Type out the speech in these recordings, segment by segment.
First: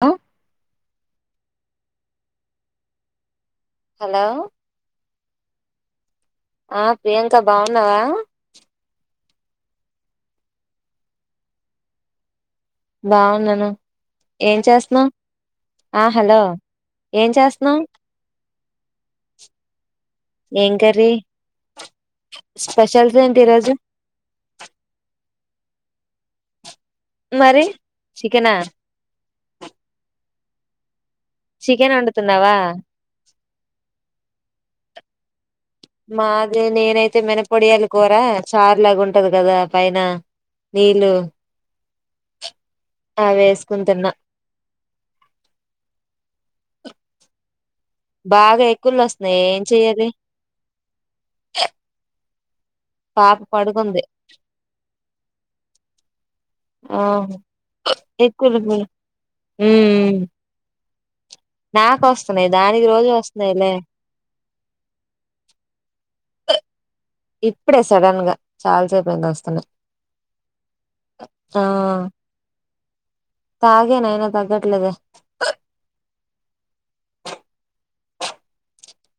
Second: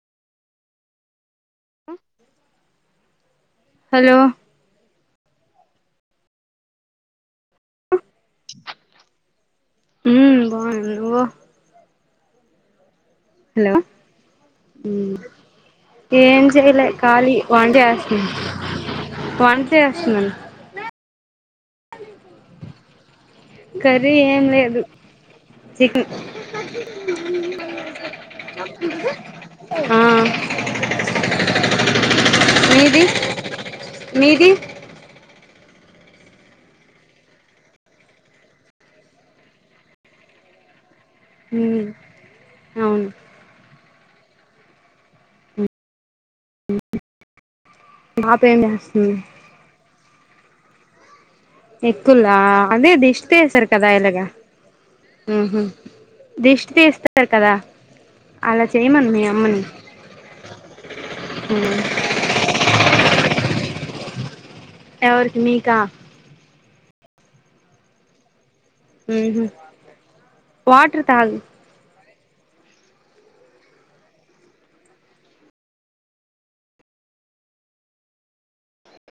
ఆ ఆ హలో ఆ ప్రియాంక బాగున్నావా ఆ బాగున్న నువ్వు బాగున్నాను హలో ఏం చేస్తున్నావు ఏం చేయలే కాలి వాంటే ఆశ వంట చేస్తున్న ఏం కర్రీ స్పెషల్స్ ఏంటి ఈరోజు కర్రీ ఏం లేదు చికెన్ మరి చికెనా ఆ చికెన్ వండుతున్నావా మీది మీది మాది నేనైతే మినపొడియాల కూర చార్లాగా ఉంటది కదా పైన నీళ్ళ ఉమ్ అవును ఆ వేసుకుంటున్నా హ్మ్మ్ బాగా ఎక్కిళ్ళు వస్తున్నాయి ఏం చెయ్యాలి ఎక్కులా అదే అది దిష్టి పాప తీశారు కదా పడుకుంది ఎలాగా దిష్టి ఆ తీస్తారు కదా ఎక్కువలు అలా ఉమ్ చేయమను మీ అమ్మని ఉమ్. నాకు వస్తున్నాయి దానికి రోజు వస్తున్నాయిలే ఎవరికి మీకా ఇప్పుడే సడన్ గా చాలాసేపు అయింది ఉహు వస్తలే వాటర్ తాగు ఆ ఆ తాగేనయినా తగ్గట్లేదే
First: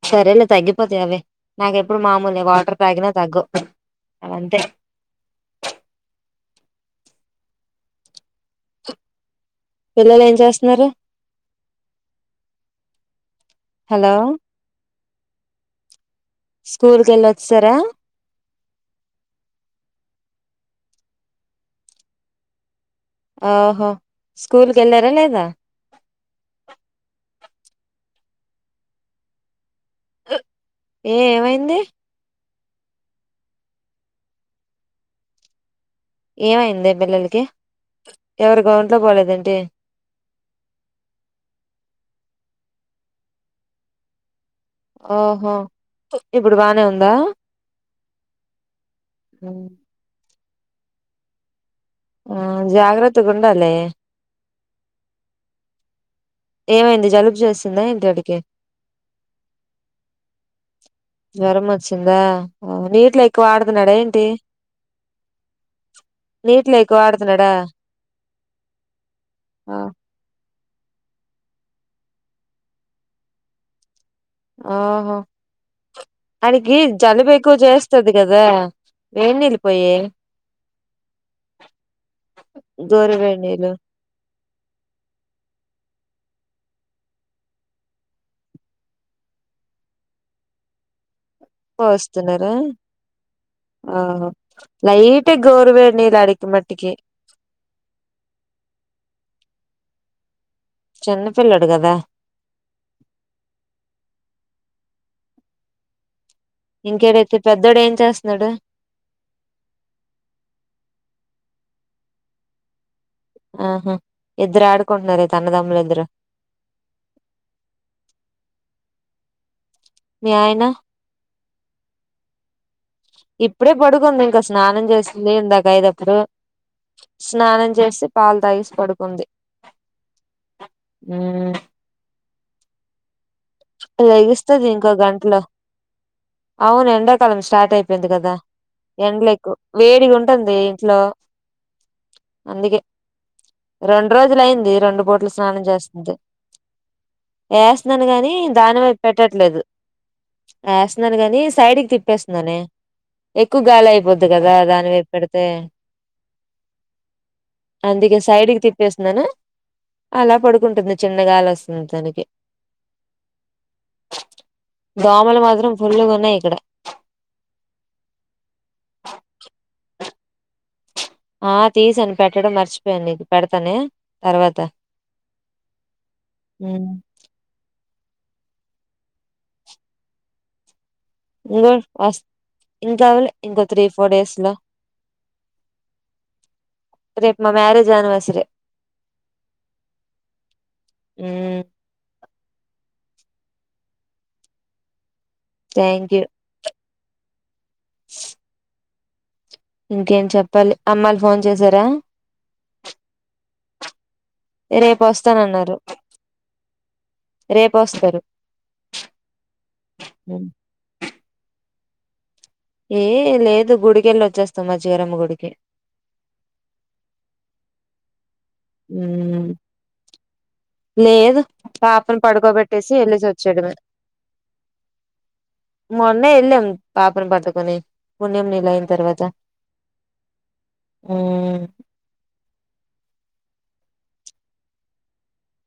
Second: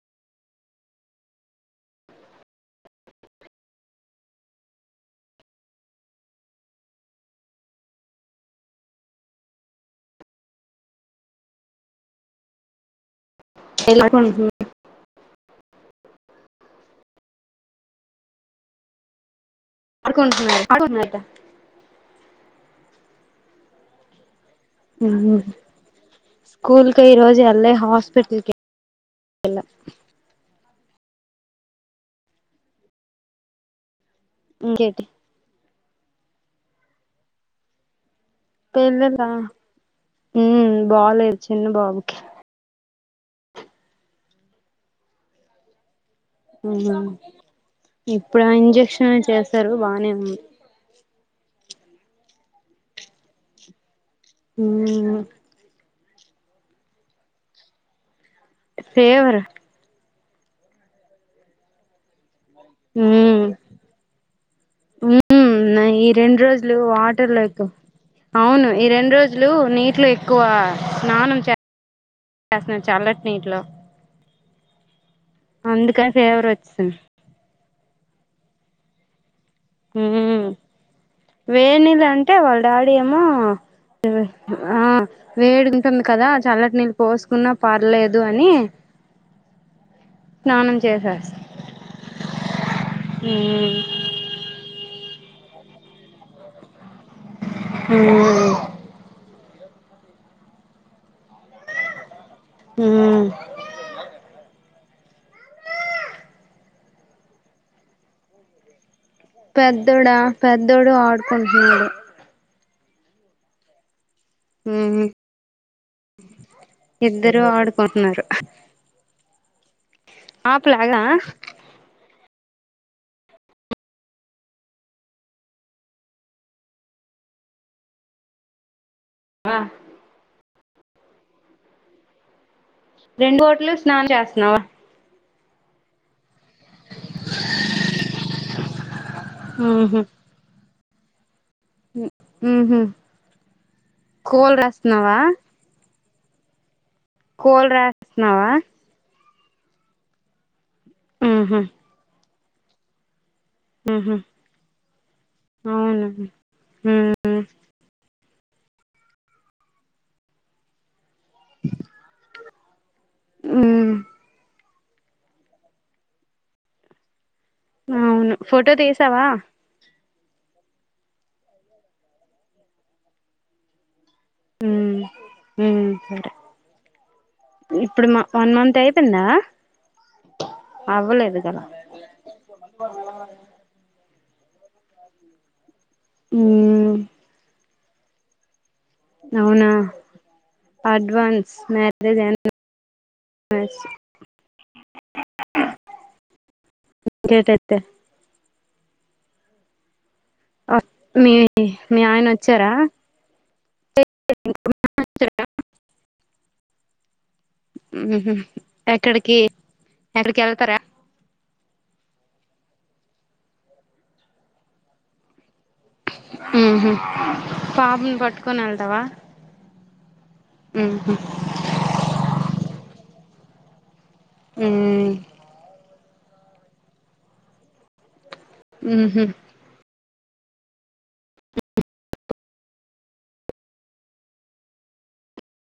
సరేలే తగ్గిపోతా అవే నాకెప్పుడు మామూలే వాటర్ తాగిన తగ్గు అవి అంతే పిల్లలు ఏం చేస్తున్నారు హలో [unintelligible] స్కూల్ వెళ్ళొచ్చ సారా ఆడుకుంటున్నారు ఓహా స్కూల్ కై రోజూ లే హాస్పిటల్కి ఏ ఏమైంది ఇకేంటి ఏమయిందే పిల్లలకి ఎవరి గౌంట్లో పిల్లల పోలేదేంటి మ్మ్ బాగలే చిన్న బాబుకి ఓ హో మ్మ్ హ్హ్ ఇప్పుడు ఆ ఇంజక్షన్ చేసరు బానే ఉంది ఆ జాగ్రత్తగుండాలే మ్మ్ హ్హ్ ఏమైంది జలుబు చేసిందా ఏంటి వాడికి ఫేవరు జ్వరం వచ్చిందా నీటిలో ఎక్కువ ఆడుతున్నాడా ఏంటి మ్మ్ హ్హ్ ఈ రెండు రోజులు నీటిలో ఎక్కువ వాటర్ లో ఆడుతున్నాడా ఎక్కువ అవును ఈ రెండు రోజులు నీట్లో ఎక్కువ స్నానం చేసాడు చల్లటి నీటి తో మ్మ్ హ్ ఫేవర్ వాడికి వచ్చేసింది జలుబు ఎక్కువ చే స్తది కదా వేడి నీళ్లు మ్మ్ హ్హ్ వేడి నీళ్లు అంటే వాళ్ళ డాడీ గోరు ఏమో వేడి నీళ్ళు ఆ వేడి ఉంటుంది కదా చల్లటి నీళ్ళు పోసుకున్నా పర్లేదు అని స్నానం పొ స్తూన్నారా ఆహా లైట్ గోరువేచ్చని నీళ్లు వాడి మట్టికి హు చిన్నపిల్లోడు కదా మ్మ్ ఇంకేడైతే పెద్దోడు ఏం చేస్తున్నాడు పెద్దడా పెద్దోడు ఆడుకుంటున్నాడు ఆహా ఇద్దరు ఉమ్ ఆడుకుంటనారా అన్నదమ్ము్లిద్దరూ ఇద్దరు ఆడుకుంటున్నారు ఆ పిల్లోడినా ఇప్పుడే పడుకుంది ఇంకా స్నానం చేస్తుంది ఇందాక అయితప్పుడు స్నానం చేసి పాలు తాగెసి పడుకుంటది అ మ్మ్ హ్ రెండు బోట్లు స్నానం చేస్తున్నావా లెగుస్తది ఇంకో గంటలో అవును ఎండాకాలం స్టార్ట్ అయిపోయింది కదా ఎండలుఎక్కువ ఉహు వేడిగా ఉంటుంది ఇంట్లో ఉహు అందుకే రెండు రోజులు కోల్ అయింది రెండు రాస్తున్నావా పూటలు స్నానం చేస్తుంది కోల్ వేస్తున్నాను గాని రాస్తున్నావా దానివైపు పెట్టట్లేదు వేస్తున్నాను గాని ఉహు సైడ్కి తిప్పేస్తున్నానే ఎక్కువ గాలి ఉహు అయిపోద్ది కదా దాని వైపు పెడితే మ్మ్ హ్ అందుకే సైడ్ కి తిప్పేస్తున్నాను అలా పడుకుంటుంది చల్లగాలి వస్తుంది తనకి మ్మ్ హ్హ్ దోమలు మాత్రం పుళ్లుగున్నాయి ఇక్కడ అవును ఫోటో తీసావా ఆ తీసాను పెట్టడం మర్చిపోయాను నీకు పెడతానే తర్వాత మ్మ్ మ్మ్ హ్ ఇప్పుడు వన్ మంత్ అయితుందా ఇంగా వస్తూ ఇంకావాలే ఇంకొ ట్రీ ఫోర్ డేస్ లో మ్మ్ రేపు మా మ్యారేజ్ అన్నివెర్సరీ అవునా advance marriage anniversary [inaudible] thank you [inaudible] ఇంకేం చెప్పాలి అమ్మాల్లు మీ ఫోన్ చేసారా మీ ఆయన వచ్చారా రేపు వస్తానన్నారు రేపొస్తారు ఉహు ఎక్కడికి ఎక్కడికి వెళ్తారా ఏ లేదు గుడికెళ్ళి వచ్చేస్తాం మా జీరమ్మ గుడికి ఉహు పాపు పట్ ఊ మ్మ్ హ్మ్ లేదు పాప నీ పడుకోబెట్టేసి వెళ్ళిసి వాచ్ చూడమే ఊ మొన్న వెళ్ళాము పాపను పట్టుకొని పుణ్యం నీళ్ళు అయిన మ్మ్ తర్వాత హ్మ్ ఊ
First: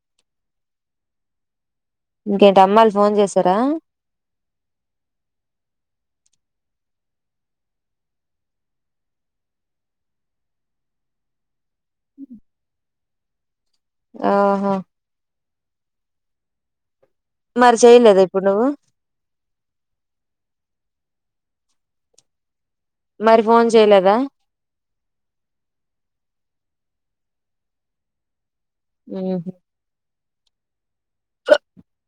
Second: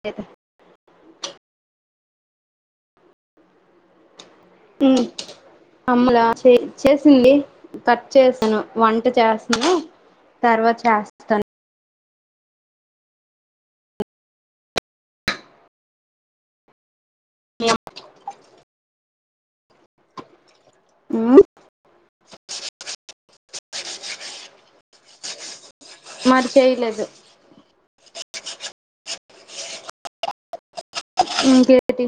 లేదా ఇంకేంటి అమ్మావాళ్ళు ఫోన్ చేసారా ఊ అమ్మలా చే చేసింది కట్ చేసాను వంట చేస్తానను తర్వాత చేస్తాను ఆహా మరి చెయలేదా ఇప్పుడు నువ్వు ఊ మరి ఫోన్ చేయలేదా మరి చేయలేదు ఉహు ఇంకేంటి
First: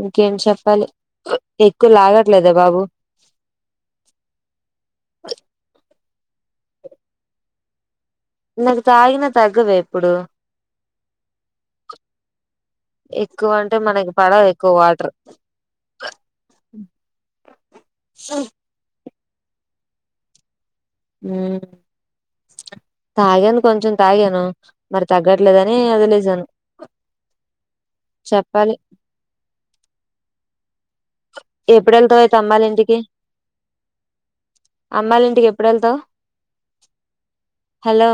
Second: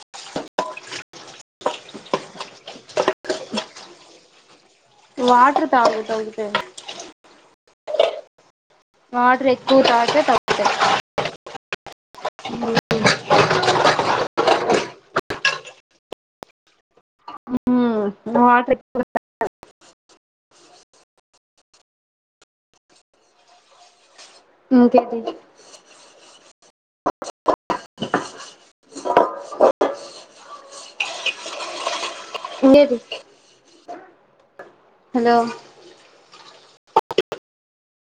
ఇంకేం చెప్పాలి ఎక్కువ లాగట్లేదా బాబు వాటర్ తాగుతావ్ [unintelligible] నాకు తాగినా తగ్గదే ఎక్కువ ఇప్పుడు తాగితే త [inaudible] ఎక్కువ అంటే మనకి పడదు ఎక్కువ వాటర్ ఉ వాటర్ [inaudible] ఉ తాగాను కొంచెం తాగాను మరి ఇంకేది తగ్గట్లేదని వదిలేశాను చెప్పాలి ఎప్పుడు వెళ్తావు ఏ అమ్మోల్ల ఇంకేది ఇంటికి అమ్మాల్ల హలో ఇంటికి ఎప్పుడు వెళ్తావు హలో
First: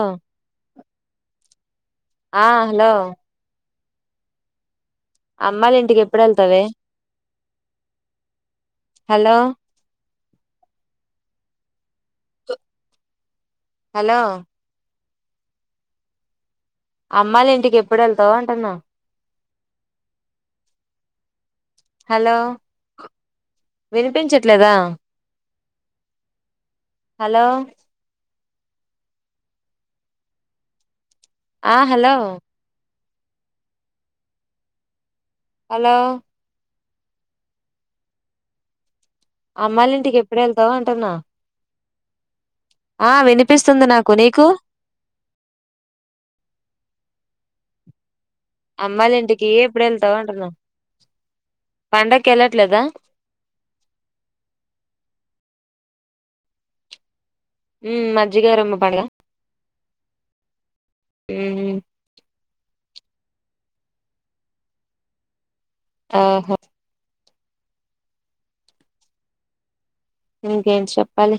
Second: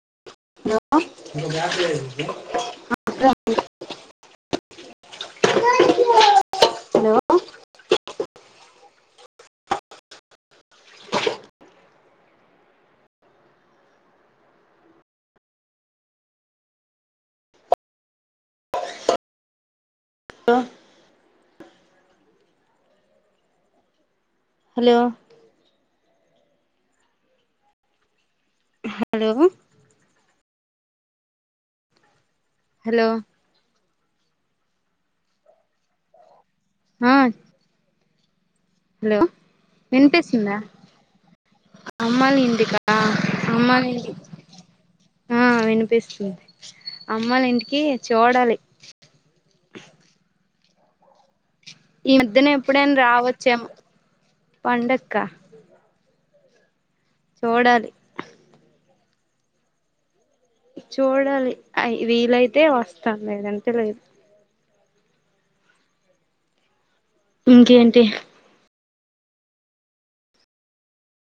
హలో అమ్మాల్ల ఇంటికి ఎప్పుడు వెళ్తవే హలో హలో హలో అమ్మా వాళ్ళ ఇంటికి ఎప్పుడు వెళ్తావ్ అంటున్నా హలో వినిపించే ఇట్లా రా హలో హలో హలో ఆ హలో హలో హలో ఆ హలో అమ్మాయిల ఇంటికి ఎప్పుడు వినిపిస్తుందా వెళ్తావు అంటున్నా మమ్మోలా ఇంటికా ఆ మమ్మోలా వినిపిస్తుంది ఇంటి నాకు నీకు ఆ వినిపిస్తుంది అమ్మోలా ఇంట్ అమ్మాల ఇంటికి ఎప్పుడు వెళ్తావు అంటున్నా ఈ పండగకి మధ్యనే వెళ్ళట్లేదా ఎప్పుడైనా రావచ్చేఏమో పండక్క చూడాలి హ్మ్ మజ్జిగా అరమ్మ పండ్ల చూడాలి ఉమ్, వీలైతే వస్తా లేదు అంటే లేదు ఆహ ఇంకేంటి ఇంకేంటి చెప్పాలి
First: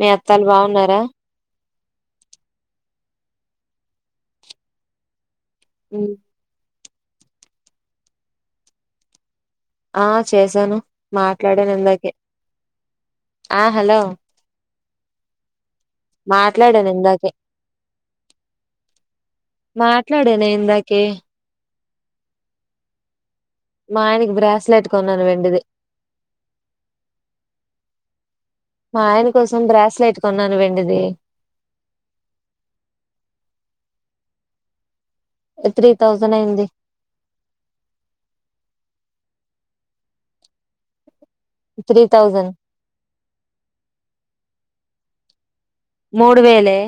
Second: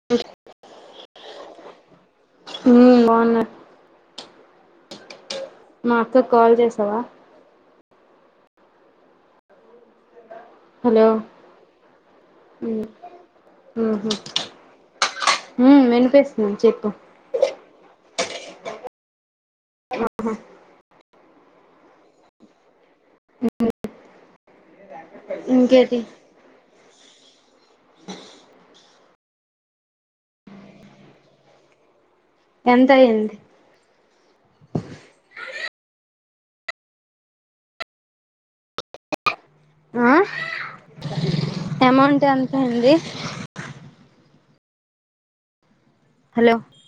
మీ అత్తాలు బాగున్నారా హ్మ్ బాగున్నారు మా అక్క కి కాల్ చేసావా ఆ చేశాను హలో మాట్లాడాను ఇందాకే మ్మ్ ఆ హలో ఉహు ఉమ్ వినిపిస్తుంది చెప్పు మాట్లాడాను ఇందాకే మాట్లాడనే ఇందాకే మా ఆయనకి బ్రాస్ లైట్ కొన్నాను వెండిది ఇంకేటి మా ఆయన కోసం బ్రాస్ లైట్ కొన్నాను వెండిది ఎంత అయింది త్రీ థౌజండ్ అయింది ఆ త్రీ అమౌంట్ ఎంత థౌజండ్ అయింది మూడు హలో వేలే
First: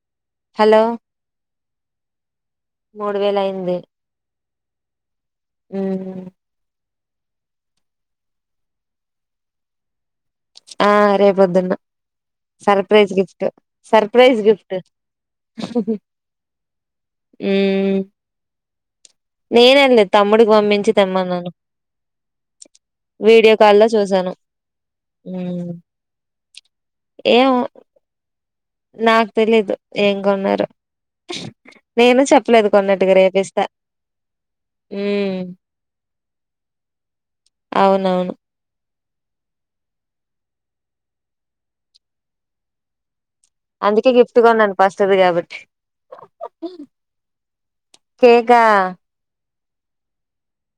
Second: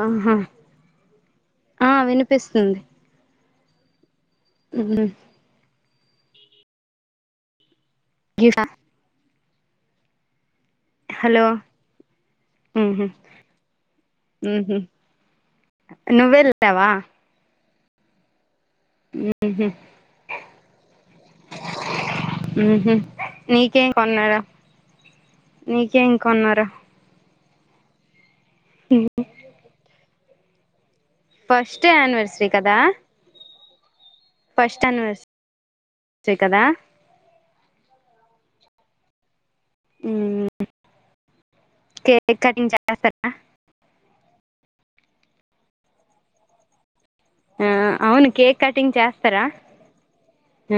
ఆహా హలో ఆ వినిపిస్తుంది ది హ్మ్ హ్మ్ గీఫా ఆ రేప్ హలో పోద్దున్న ఉహు సర్ప్రైజ్ గిఫ్ట్ సర్ప్రైజ్ గిఫ్ట్ ఉహు నువ్వెళ్ళావా హ్మ్ నేనెంది తమ్ముడికి పంపించి తెమ్మన్నను ఉహు వీడియో కాల్ లో నీకేం చూశాను కొన్నారు నీకేం కొన్నరు ఏమో నాక్ తెలీదు ఏం కొన్నారో ఫస్ట్ నేను యానివర్సరీ చెప్పలేదు కదా కొన్నిటికి రేపు ఇస్తా ఫస్ట్ యానివర్సరీ హ్మ్ కదా అవునువును హ్మ్ కేక్ కటింగ్ [unintelligible] అందుకే గిఫ్ట్ కొన్నాను ఫస్ట్ ది కాబట్టి ఆ అవును కేక్ కేకా కటింగ్ చేస్తారా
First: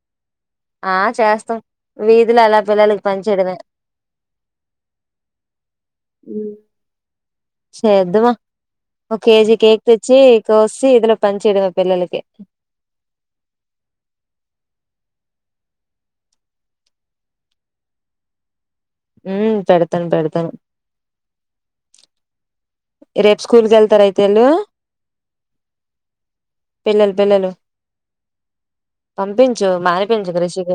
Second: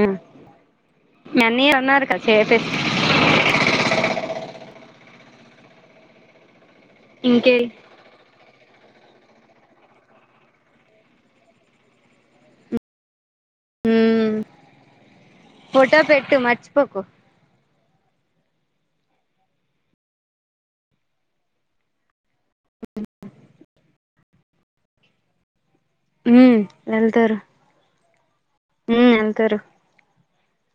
అ ఆ చేస్తాం వీధిలో అలా చేపిస్ పిల్లలకి పంచేేయడమే హ్మ్ ఇంకే చెదమా ఒక కేజీ కేక్ తెచ్చి కోసి విదిలో పంచేయడమే పిల్లలకి హ్మ్ ఫోటో పెట్టు మర్చిపోకు హ్మ్ పెడతాను పెడతాను రేపు స్కూల్ కు వెళ్తార అయితే వీళ్ళు హ్మ్ వెళ్తారు ఉమ్ వెళ్తారు పంపించు మానిపించకు రుషీక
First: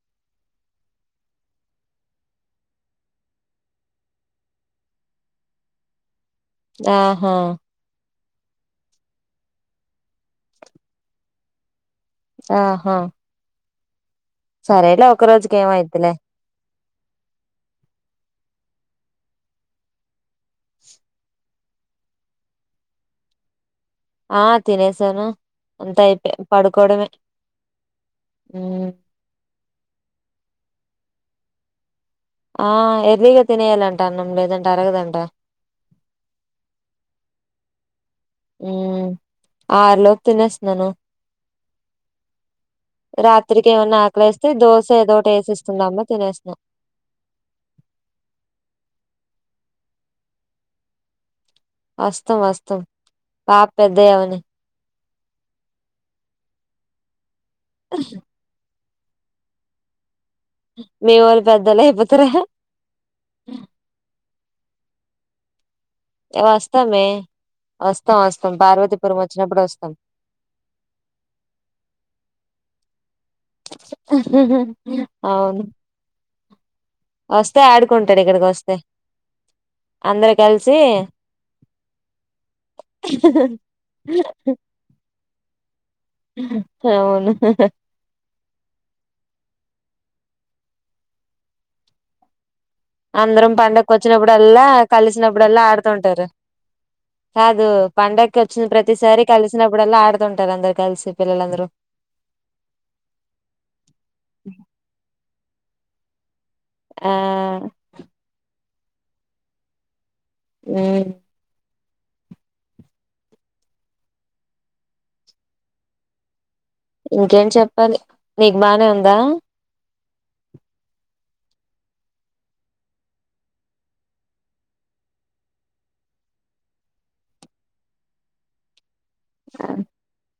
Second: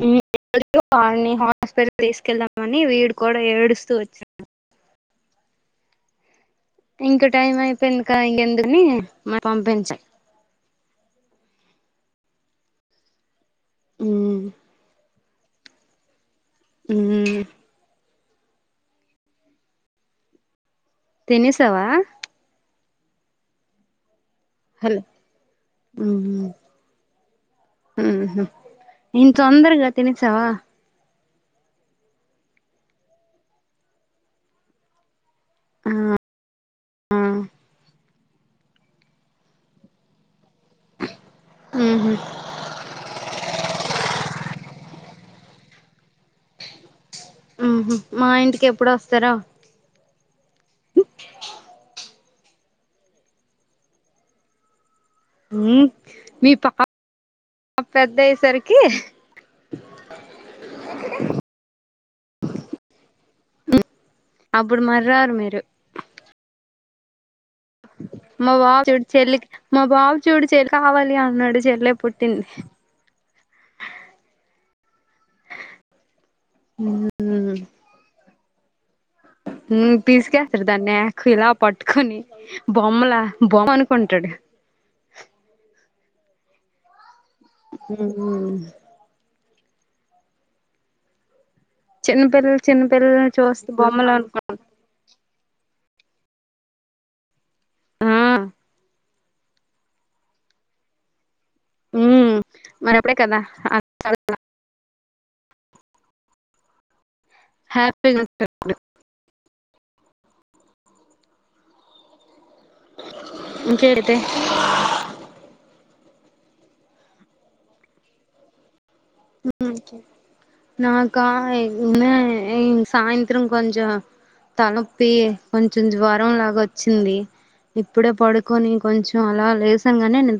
హ్మ్ [unintelligible] వాని హాస్పిటల్ తీసుకెళ్దామ అని వీడు కూడా ఏడుస్తూ వచ్చా ఇంక ఆహా టైం అయిపోయిందిక ఇక ఎందుని పంపించాం ఆహా ఉమ్ సరేలే ఒక రోజుకి ఏమైద్దిలే ఉమ్ తినసవా ఆ హలో తినేసాను అంత అయిపోయి పడుకోవడమే హు హు ఉమ్. ఇంత తొందరగా తినేసావా ఆ ఏర్లీగా తినేయలంటా అన్నము లేదంటే అరగదంట ఆ ఆ ఆఆరు లోపు తినేస్తున్నాను ఉహు రాత్రికి ఏమన్నా ఆకలిస్తే దోశ ఏదోటి ఎసెస్కొని తినేస్తున్న హు హు మా ఇంటికి ఎప్పుడు వస్తారా వస్తాం వస్తాం పాప పెద్దగా అవని మీ పాప పా పెద్ద అయ్యే సరికి మీవాళ్ళు పెద్దళ్ళు అయిపోతారా అప్పుడు మరారు మీరు వస్తాం ఏ వస్తాం మా బాబు చూడు పార్వతీపురం చెల్లి వచ్చినప్పుడు మా వస్తాం బాబు చూడు చెల్లి కావాలి అన్నాడు చెల్లె పుట్టింది హు హు అవును వస్తే ఆడుకుంటాడు ఇక్కడకి వస్త [inaudible] హు పిసికేస్తాడు కలిసి దాన్ని ఇలా పట్టుకొని బొమ్మలా బొమ్మ అనుకుంటాడు [inaudible] అవును ఉహూ చిన్న పిల్ల అందరం పండగ వచ్చినప్పుడల్లా కలిసినప్పుడల్లా ఆడు ఉంటారు కాదు ఆ పండక్కి వచ్చిన ప్రతిసారి కలిసినప్పుడల్లా ఆడుతుంటారు అందరు కలిసి పిల్లలందరు ఊ మరి అప్పుడే కదా హ్యాపీ ఆ హ్యాపీ గా ఉంటారు హు ఇంకేంటి ఇంకేం చెప్పాలి నీకు బానే ఉంది హు నాక నాక సాయంత్రం కొంచం తలలొప్పి కొంచెం జ్వరం లాగ వచ్చింది ఇప్పుడే పడుకొని కొంచెం అలా లేసంగానే నేన్